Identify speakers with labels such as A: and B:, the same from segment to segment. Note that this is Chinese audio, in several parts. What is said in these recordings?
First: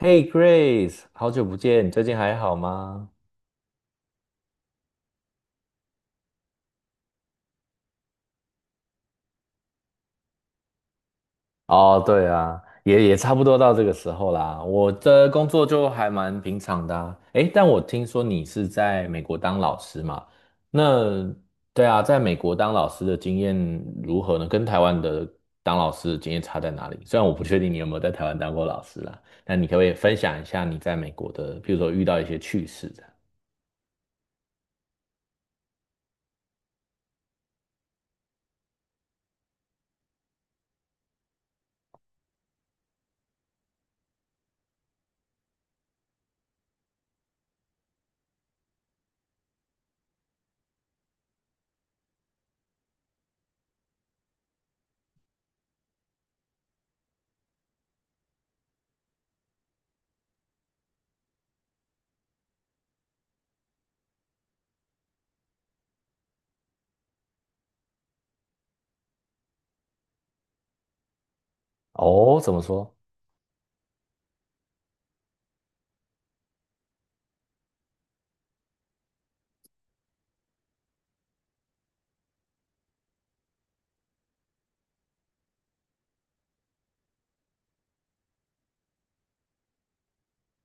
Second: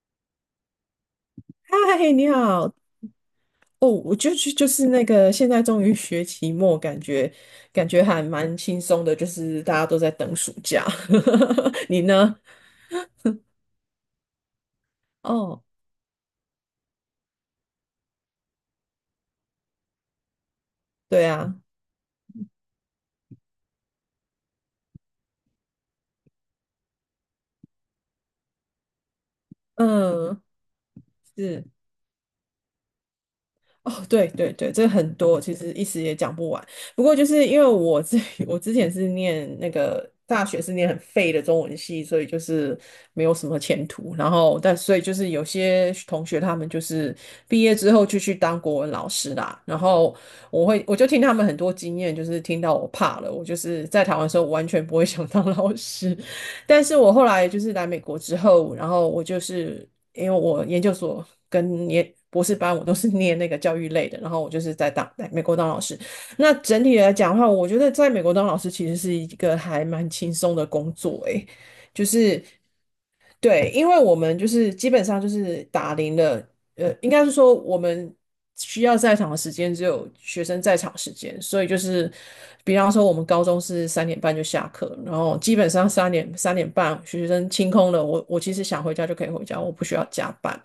A: Hey Grace，好久不见，你最
B: 嗨，
A: 近
B: 你
A: 还好
B: 好。
A: 吗？
B: 哦，我就是那个，现在终于学期末，感觉还蛮轻松的，就是大家都在等暑假。你
A: 哦，对
B: 呢？
A: 啊，也差不多到这个时候啦。我的工
B: 哦，
A: 作就还蛮平常的啊。诶，但我听说你是在美国当老师嘛？
B: 对
A: 那
B: 啊，
A: 对啊，在美国当老师的经验如何呢？跟台湾的当老师的经验差在哪里？虽然我不确定你有没有在台湾当过老师啦，那你可不可以分享
B: 嗯，
A: 一下你在美国的，
B: 是。
A: 比如说遇到一些趣事这样。
B: 哦，对对对，这很多，其实一时也讲不完。不过就是因为我之前是念那个大学是念很废的中文系，所以就是没有什么前途。然后所以就是有些同学他们就是毕业之后就去当国文老师啦。然后我就听他们很多经验，就是听到我怕了。我就是在台湾的时候，我完全不会想当老师，但是我后来就是来美国之后，然后我就是因为我研究所跟博士班我都是 念那个教育类的，然后我就是在美国当老师。那整体来讲的话，我觉得在美国当老师其实是一个还蛮轻松的工作，诶，就
A: 哦，
B: 是。
A: 怎么说？
B: 对，因为我们就是基本上就是打铃了，应该是说我们需要在场的时间只有学生在场时间，所以就是，比方说我们高中是三点半就下课，然后基本上三点半学生清空了，我其实想回家就可以回家，我不需要加班。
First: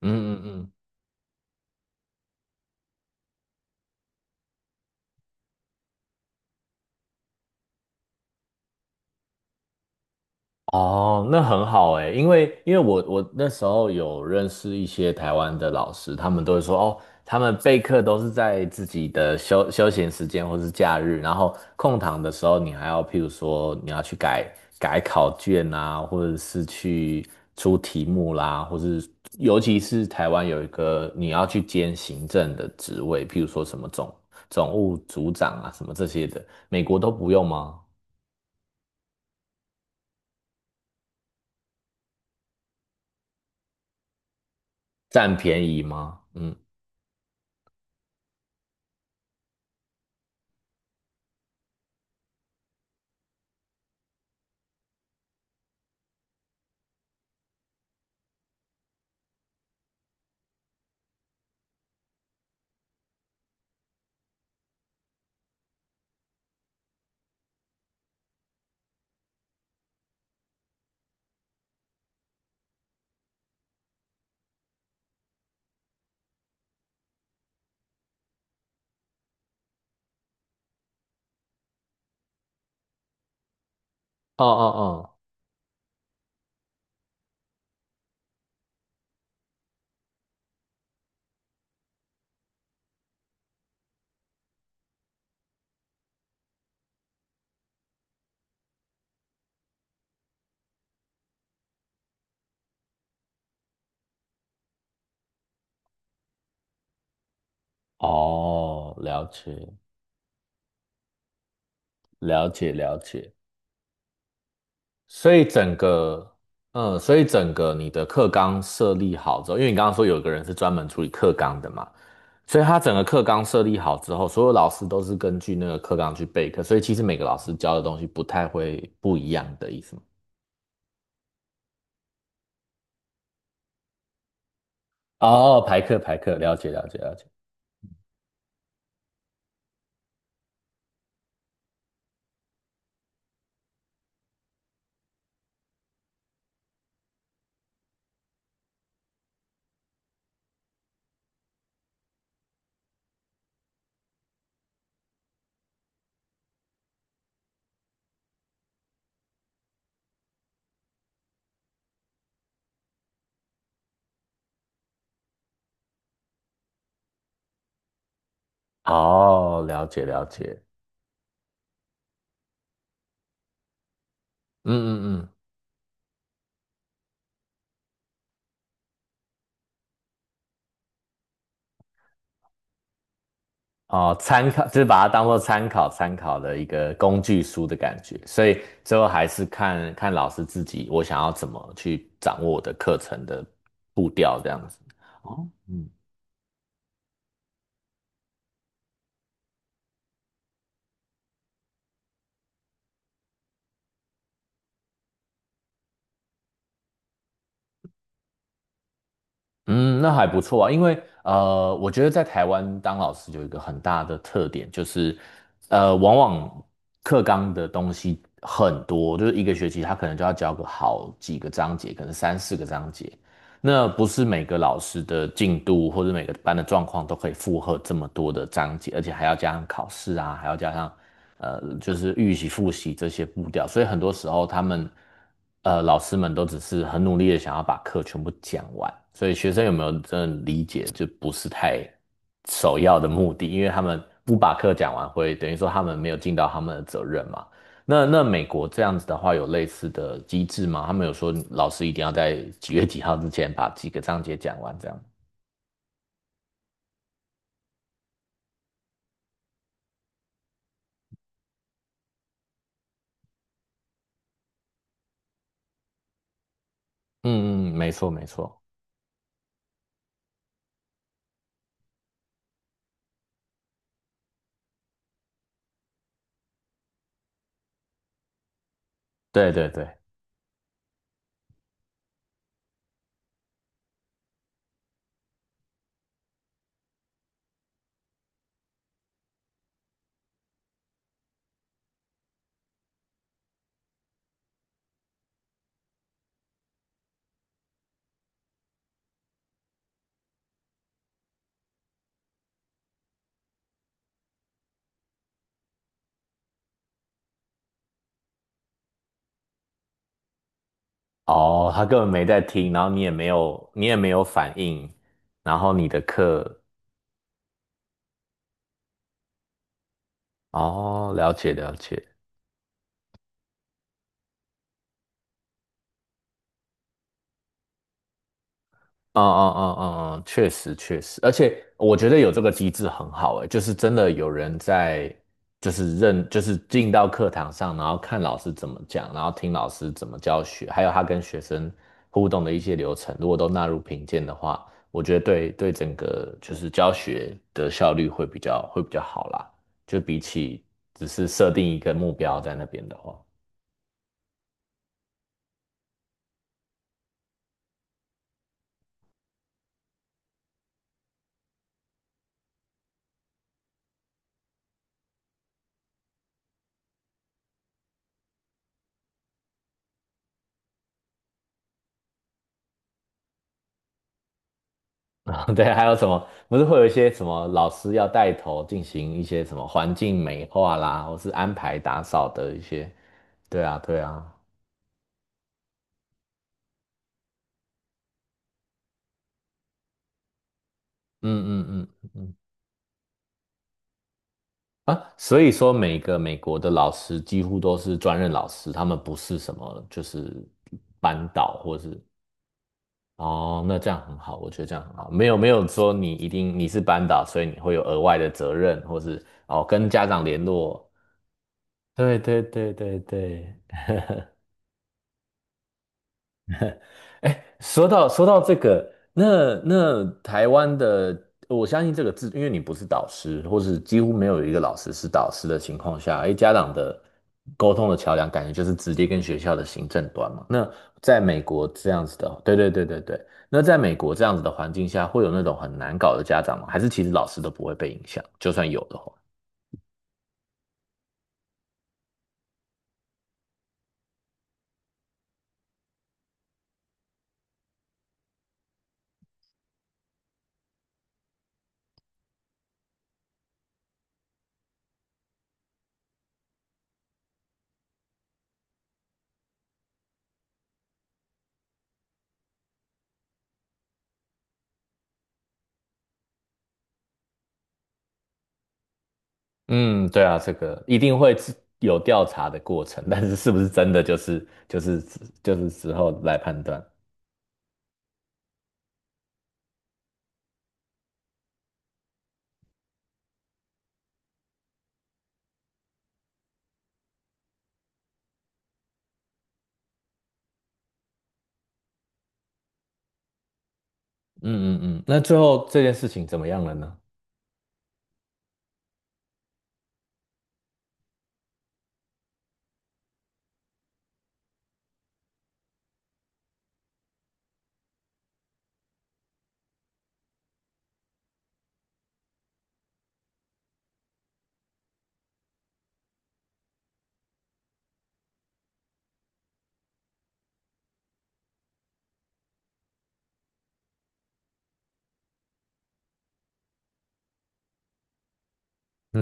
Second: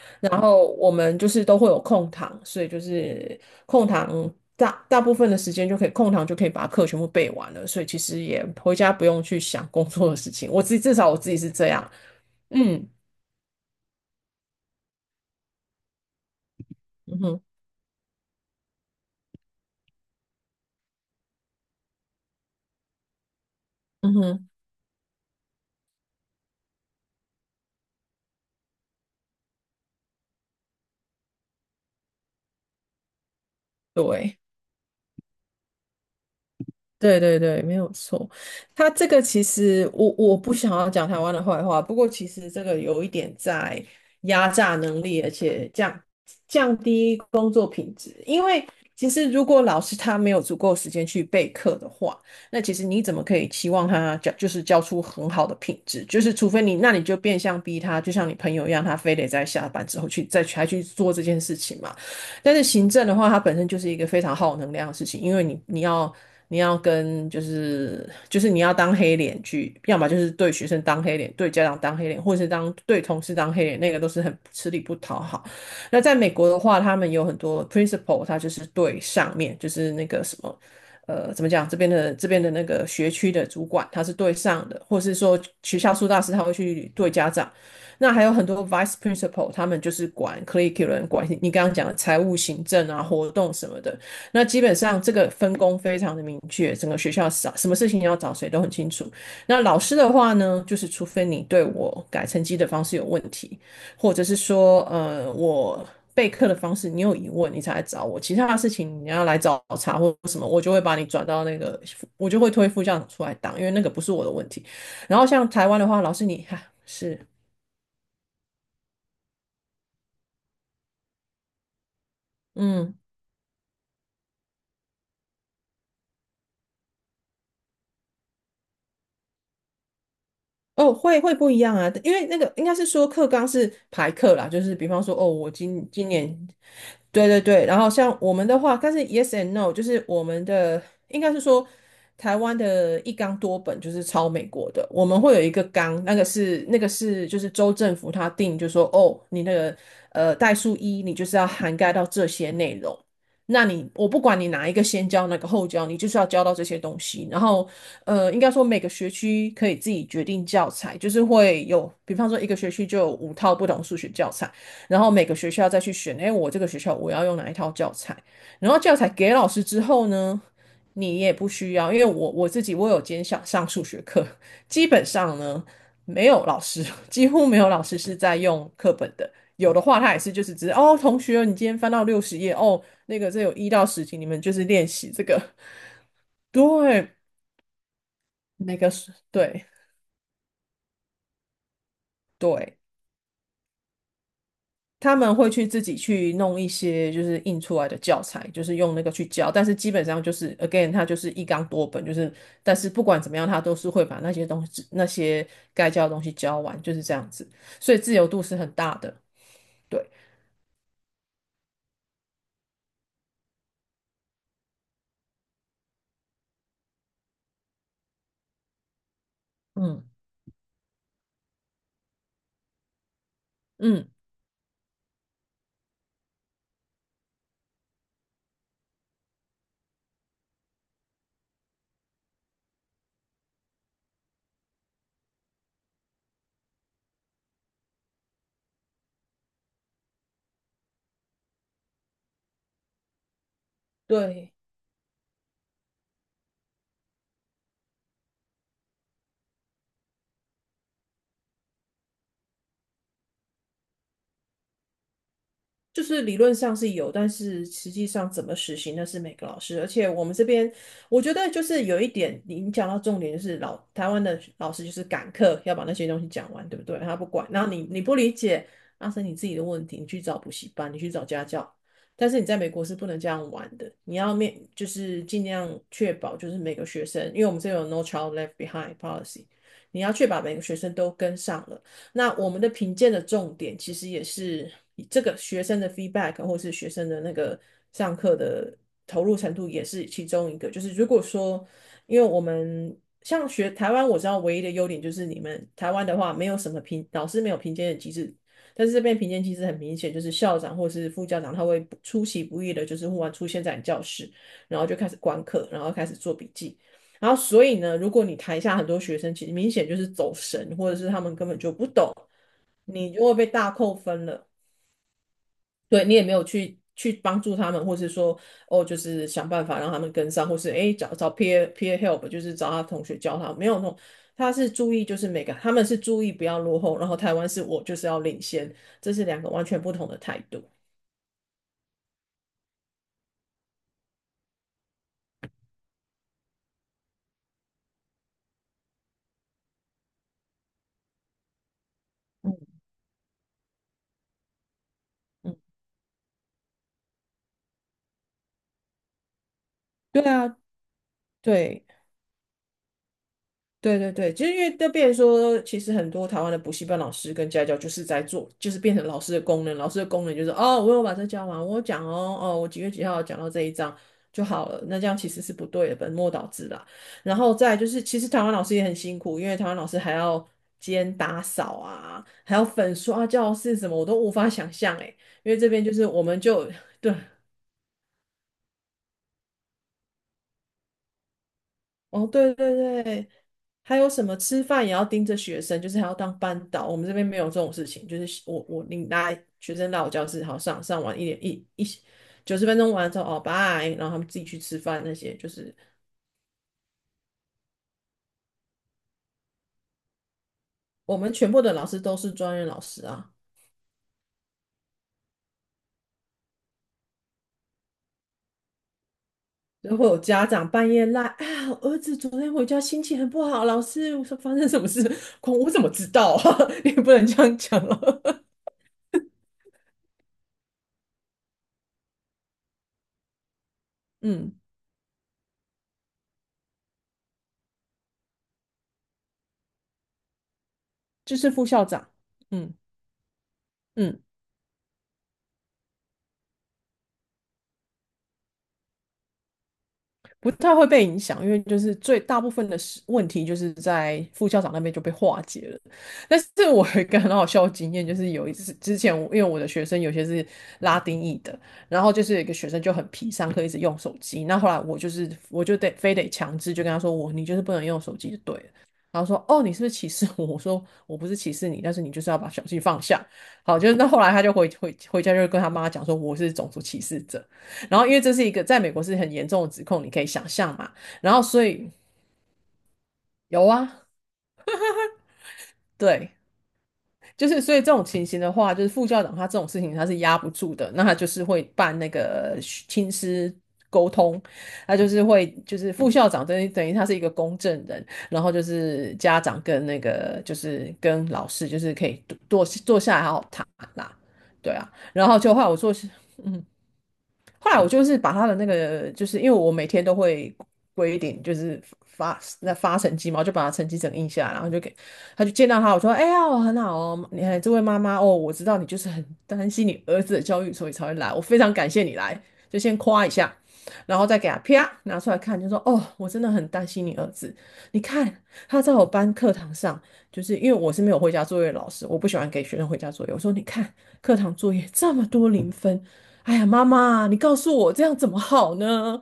A: 嗯
B: 然
A: 嗯嗯。
B: 后我们就是都会有空堂，所以就是空堂大部分的时间就可以空堂就可以把课全部背完了，所以其实也回家不用去想工作的事情，我自己至少我
A: 哦，
B: 自己
A: 那
B: 是
A: 很
B: 这样，
A: 好哎，因为
B: 嗯。
A: 我那时候有认识一些台湾的老师，他们都会说哦，
B: 嗯
A: 他
B: 哼，
A: 们备课都是在自己的休闲时间或是假日，然后空堂的时候，你还要譬如说你要
B: 嗯
A: 去改
B: 哼，
A: 改考卷啊，或者是去出题目啦，或是尤其是台湾有一个你要去兼行政的职位，譬如说什么总
B: 对，
A: 总务组长啊，什么这些的，美国都
B: 对
A: 不
B: 对
A: 用
B: 对，没
A: 吗？
B: 有错。他这个其实我不想要讲台湾的坏话，不过其实这个有一点在压榨能力，而
A: 占便
B: 且
A: 宜
B: 降
A: 吗？嗯。
B: 降低工作品质。因为其实如果老师他没有足够时间去备课的话，那其实你怎么可以期望他教就是教出很好的品质？就是除非你，那你就变相逼他，就像你朋友一样，他非得在下班之后去再去还去做这件事情嘛。但是行政的话，它本身就是一个非常耗能量的事情，因为你要跟就是你要当黑脸去，要么就是对学生当黑脸，对家长当黑脸，或者是对同事当黑脸，那个都是很吃力不讨好。那在美国的话，他们有很多 principal，他就是对上面就是那个什么。怎么讲？这边的那个学区的主管，他是对
A: 哦
B: 上
A: 哦
B: 的，或
A: 哦
B: 是说学校辅导师，他会去对家长。那还有很多 vice principal，他们就是管 curriculum，管你刚刚讲的财务、行政啊、活动什么的。那基本上这个分工非常的明确，整个学校找什么事情要找谁都很清楚。那老师的话呢，就是除非你对我改成绩的方式有问题，或者是说，备课的方式，你有疑问你才来找我，其他的事
A: 哦，
B: 情你要
A: 了
B: 来找
A: 解，
B: 查或什么，我就会把你转到那个，我就
A: 了
B: 会推
A: 解，
B: 副
A: 了
B: 校长出
A: 解。
B: 来当，因为那个不是我的问题。然后
A: 所以
B: 像台
A: 整
B: 湾的话，老师
A: 个，
B: 你哈、
A: 所
B: 是。
A: 以整个你的课纲设立好之后，因为你刚刚说有一个人是专门处理课纲的嘛，所以他整
B: 嗯，
A: 个课纲设立好之后，所有老师都是根据那个课纲去备课，所以其实每个老师教的东西不太会不一样的意思吗？
B: 哦，会不一样啊，因为那个应该是说课纲是排课啦，就是比方说，哦，
A: 哦，排课
B: 今
A: 排
B: 年
A: 课，了解了解了解。
B: 对对对，然后像我们的话，但是 yes and no，就是我们的应该是说，台湾的一纲多本就是抄美国的，我们会有一个纲，那个是就是州政府他定，就说哦，你那个代数一，你就是要涵盖到这些内容。那你我不管你哪一个先教，哪个后教，你就是要教到这些东西。然后应该说每个学区可以自己决定教材，就是会有，比方说一个学区就有五套不同数学教材。然后每个学校再去选，哎，我这个学校我要用哪一套教材，然后教材给老师
A: 哦，
B: 之
A: 了解
B: 后
A: 了
B: 呢，
A: 解。
B: 你也不需要，因为我自己我有兼想上数学课，
A: 嗯
B: 基本
A: 嗯嗯。
B: 上呢没有老师，几乎没有老师是在用课本的，有的话他也是就是只是哦，同学，你今天翻到60页哦，那个这有一到十
A: 哦，
B: 题，你们
A: 参
B: 就是
A: 考就是
B: 练
A: 把它
B: 习这
A: 当做
B: 个，
A: 参考参考 的一个
B: 对，
A: 工具书的感觉，所以
B: 那个
A: 最后
B: 是，
A: 还是
B: 对
A: 看看老师自己，我想要怎么去掌握我的
B: 对。
A: 课程的步调这样子。
B: 他们
A: 哦，
B: 会去自
A: 嗯
B: 己去弄一些就是印出来的教材，就是用那个去教，但是基本上就是 again，它就是一纲多本，就是但是不管怎么样，他都是会把那些该教的东西教完，就是这样子，所以自由度是很大的。
A: 嗯，
B: 对，
A: 那还不错啊，因为我觉得在台湾当老师有一个很大的特点，就是往往课纲的东西很多，就是一个学期他
B: 嗯
A: 可能就要教个好几个章节，可能三四个章节。那不
B: 嗯，
A: 是每个老师的进度或者每个班的状况都可以负荷这么多的章节，而且还要加上考试啊，还要加上就是预习、复习这些步调，所以很多时候他们老师们都只是很努力的想要把课全部讲完，所以学生有没有真的理解，就不是太首要的目的，因为他们不
B: 对。
A: 把课讲完会等于说他们没有尽到他们的责任嘛。那那美国这样子的话，有类似的机制吗？他们有说老师一定要在几月几号之前把几个章节讲完，这样。
B: 就是理论上是有，但是实际上怎么实行那是每个老师。而且我们这边，我觉得就是有一点，你讲到重点就是台湾的老师就是赶课，要把那些东西讲完，对不对？他不管，然后
A: 嗯嗯，
B: 你
A: 没
B: 你
A: 错
B: 不
A: 没
B: 理
A: 错，
B: 解，那是你自己的问题，你去找补习班，你去找家教。但是你在美国是不能这样玩的，你要就是尽量确保就是每个学生，因为我们这有 No Child Left Behind policy，
A: 对对对。
B: 你要确保每个学生都跟上了。那我们的评鉴的重点其实也是这个学生的 feedback 或是学生的那个上课的投入程度也是其中一个。就是如果说，因为我们像台湾，我知道唯一的优点就是你们台湾的话没有什么老师没有评鉴的机制。但是这边评鉴机制很明显，就是校长或是副校长他会出其不意的，就是忽然出现在你教室，然后就开始观课，然后开始做笔记。然后所以呢，如果你台下很多学生，其实明显就是走神，或者是他们根本
A: 哦，
B: 就
A: 他
B: 不
A: 根本
B: 懂，
A: 没在听，然后
B: 你就会被大
A: 你也
B: 扣
A: 没有
B: 分了。
A: 反应，然后你的
B: 对你也没有
A: 课，
B: 去帮助他们，或是说哦，就是想办法让他们跟上，或是诶
A: 哦，
B: 找找
A: 了解
B: peer
A: 了
B: peer
A: 解。
B: help，就是找他同学教他，没有那种。他是注意，就是每个他们是注意不要落后，然后台湾是我就是要领先，这
A: 嗯
B: 是两个
A: 嗯
B: 完
A: 嗯
B: 全不同
A: 嗯
B: 的
A: 嗯，
B: 态
A: 确
B: 度。
A: 实确实，而且我觉得有这个机制很好诶，就是真的有人在，就是认，就是进到课堂上，然后看老师怎么讲，然后听老师怎么教学，还有他跟学生互动的一些流程，如果都纳入评鉴的话，我觉得对
B: 嗯，
A: 对整个就是教学的效率会比较好啦，就比
B: 对啊，
A: 起只是设定一
B: 对。
A: 个目标在那边的话。
B: 对对对，其实因为就变成说，其实很多台湾的补习班老师跟家教就是在做，就是变成老师的功能。老师的功能就是哦，我有把这教完，我有讲哦，哦，我几月几号讲到这一章就好了。那这样其实是不对的，本末倒置啦。然后再来就是，其实台湾老师也很辛苦，因为台湾老师还要兼打扫啊，还要粉刷教室什么，我都无法想象诶。因 为
A: 对，
B: 这边
A: 还
B: 就
A: 有
B: 是
A: 什
B: 我
A: 么？
B: 们
A: 不是
B: 就
A: 会有一 些
B: 对
A: 什么老师要带头进行一些什么环境美化啦，或是安排打
B: 哦，
A: 扫的
B: 对
A: 一些？
B: 对对，
A: 对啊，
B: 还
A: 对
B: 有什
A: 啊，
B: 么吃饭也要盯着学生，就是还要当班导。我们这边没有这种事情，就是我你拿学生到我教室，好上完一点
A: 嗯
B: 一一
A: 嗯嗯嗯。
B: 90分钟完了之后，哦，拜，然后他们自己去吃饭
A: 啊，
B: 那些，
A: 所
B: 就
A: 以说
B: 是
A: 每个美国的老师几乎都是专任老师，他们不是什么就是
B: 我
A: 班
B: 们全
A: 导
B: 部的
A: 或
B: 老师
A: 是
B: 都是专业老师啊。
A: 哦，那这样很好，我觉得这样很好，没有没有说你一定你是班导，所以你会有额外的责任，或是哦跟
B: 然后
A: 家
B: 有
A: 长联
B: 家长
A: 络。
B: 半夜赖啊，我儿子
A: 对
B: 昨
A: 对
B: 天回
A: 对
B: 家
A: 对
B: 心情很不
A: 对，
B: 好，老师，我说发生什么事？我怎么知道啊？你不能这
A: 哎，
B: 样讲
A: 说
B: 啊。
A: 到说到 这个，那那台湾的，我相信这个字，因为你不是导师，或是几乎没有一
B: 嗯，
A: 个老师是导师的情况下，哎，家长的沟通的桥梁，感觉就是直接跟学校的行政端嘛。那在
B: 就
A: 美
B: 是副
A: 国
B: 校
A: 这样
B: 长，
A: 子的，对对
B: 嗯
A: 对对对，那在美国
B: 嗯。
A: 这样子的环境下，会有那种很难搞的家长吗？还是其实老师都不会被影响，就算有的话？
B: 不太会被影响，因为就是最大部分的问题就是在副校长那边就被化解了。但是我有一个很好笑的经验，就是有一次之前我因为我的学生有些是拉丁裔的，然后就是有一个学生就很皮，上课一直用手机。那后来我就得非得强制就跟他说你就是不能用手机就对了。然后说哦你是不是歧视我？我说我不是歧视你，但是你就是要把手机放下。好，就是那后来他就回家就跟他妈讲说我是种族歧视者。然后因为这是一个在美国是很严重的指控，
A: 嗯，
B: 你可
A: 对
B: 以
A: 啊，
B: 想
A: 这
B: 象
A: 个
B: 嘛。
A: 一定
B: 然
A: 会
B: 后
A: 自
B: 所以
A: 有调查的过程，但是是不
B: 有
A: 是真的
B: 啊，
A: 就是就是之后
B: 对，
A: 来判断。
B: 就是所以这种情形的话，就是副校长他这种事情他是压不住的，那他就是会办那个亲师。沟通，他就是会，就是副校长等于他是一个公证人，然后就是家长跟那个就是跟老师，就是可以坐下来好好谈啦，对
A: 嗯嗯
B: 啊，
A: 嗯，那
B: 然
A: 最
B: 后就后来
A: 后
B: 我
A: 这
B: 做，
A: 件事情怎么样
B: 嗯，
A: 了呢？
B: 后来我就是把他的那个，就是因为我每天都会规定，就是发那发成绩嘛，我就把他成绩整印下来，然后就给他就见到他，我说：“哎呀，我很好哦，你看这位妈妈哦，我知道你就是很担心你儿子的教育，所以才会来，我非常感谢你来，就先夸一下，然后再给他啪拿出来看，就说：哦，我真的很担心你儿子，你看他在我班课堂上，就是因为我是没有回家作业的老师，我不喜欢给学生回家作业，我说你看课堂作业这么多零分。”哎呀，妈妈，你告诉我这样怎么好呢？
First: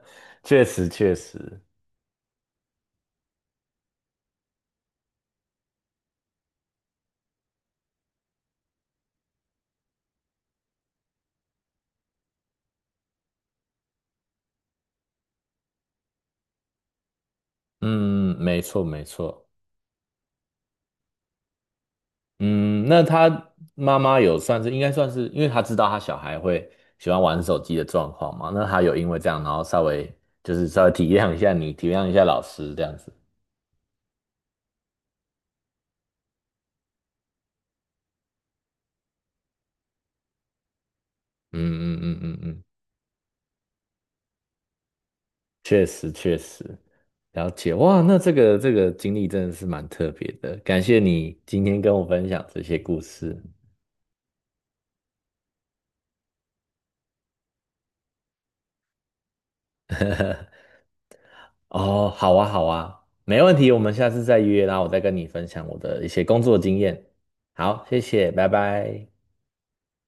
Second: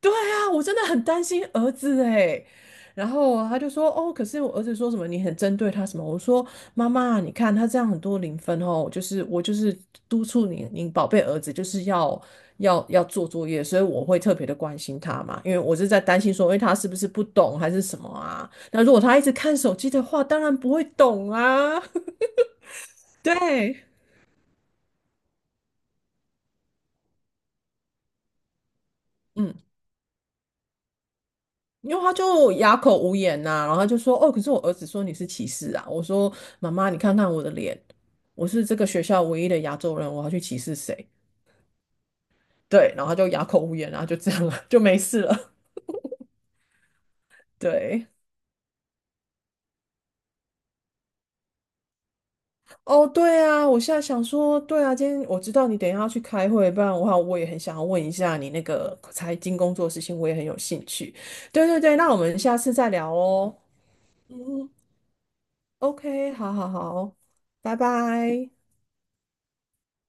B: 对 啊，我
A: 确
B: 真的
A: 实
B: 很
A: 确
B: 担心
A: 实，
B: 儿子哎。然后他就说，哦，可是我儿子说什么你很针对他什么？我说，妈妈，你看他这样很多零分哦，就是我就是督促你，你宝贝儿子就是要做作业，所以我会特别的关心他嘛，因为我是在担心说，因为他是不是不懂还是什么
A: 嗯，嗯
B: 啊？
A: 没
B: 那
A: 错
B: 如果
A: 没
B: 他一直
A: 错，
B: 看手机的话，当然不会懂啊。
A: 嗯，那 他
B: 对，
A: 妈妈有算是应该算是，因为他知道他小孩会喜欢玩手机的状况嘛，那他有因为这样，然
B: 嗯。
A: 后稍微就是稍微体谅一下你，体
B: 因为
A: 谅
B: 他
A: 一下老
B: 就
A: 师
B: 哑
A: 这样
B: 口
A: 子，
B: 无言呐、然后他就说：“哦，可是我儿子说你是歧视啊。”我说：“妈妈，你看看我的脸，我是这个学校唯一的亚洲人，我要去歧视谁？”
A: 嗯嗯嗯嗯嗯，
B: 对，然后他就哑口无言然后就这样了，就没事了。
A: 确实确实，了解，哇，
B: 对，
A: 那这个这个经历真的是蛮特别的，感谢你今天跟我分享这些故
B: 哦，
A: 事。
B: 对啊，我现在想说，对啊，今天我知道你等一下要去开会，不然的话，我也很想要问一下你那个财经工作的事情，我也很有兴趣。对对对，
A: 哦，
B: 那我
A: 好
B: 们
A: 啊，
B: 下
A: 好
B: 次再
A: 啊，
B: 聊
A: 没
B: 哦。
A: 问题，我们下次再约，
B: 嗯
A: 然后我再跟你分享我的一些
B: ，OK，
A: 工
B: 好
A: 作
B: 好
A: 经验。
B: 好，拜
A: 好，谢谢，拜
B: 拜。
A: 拜。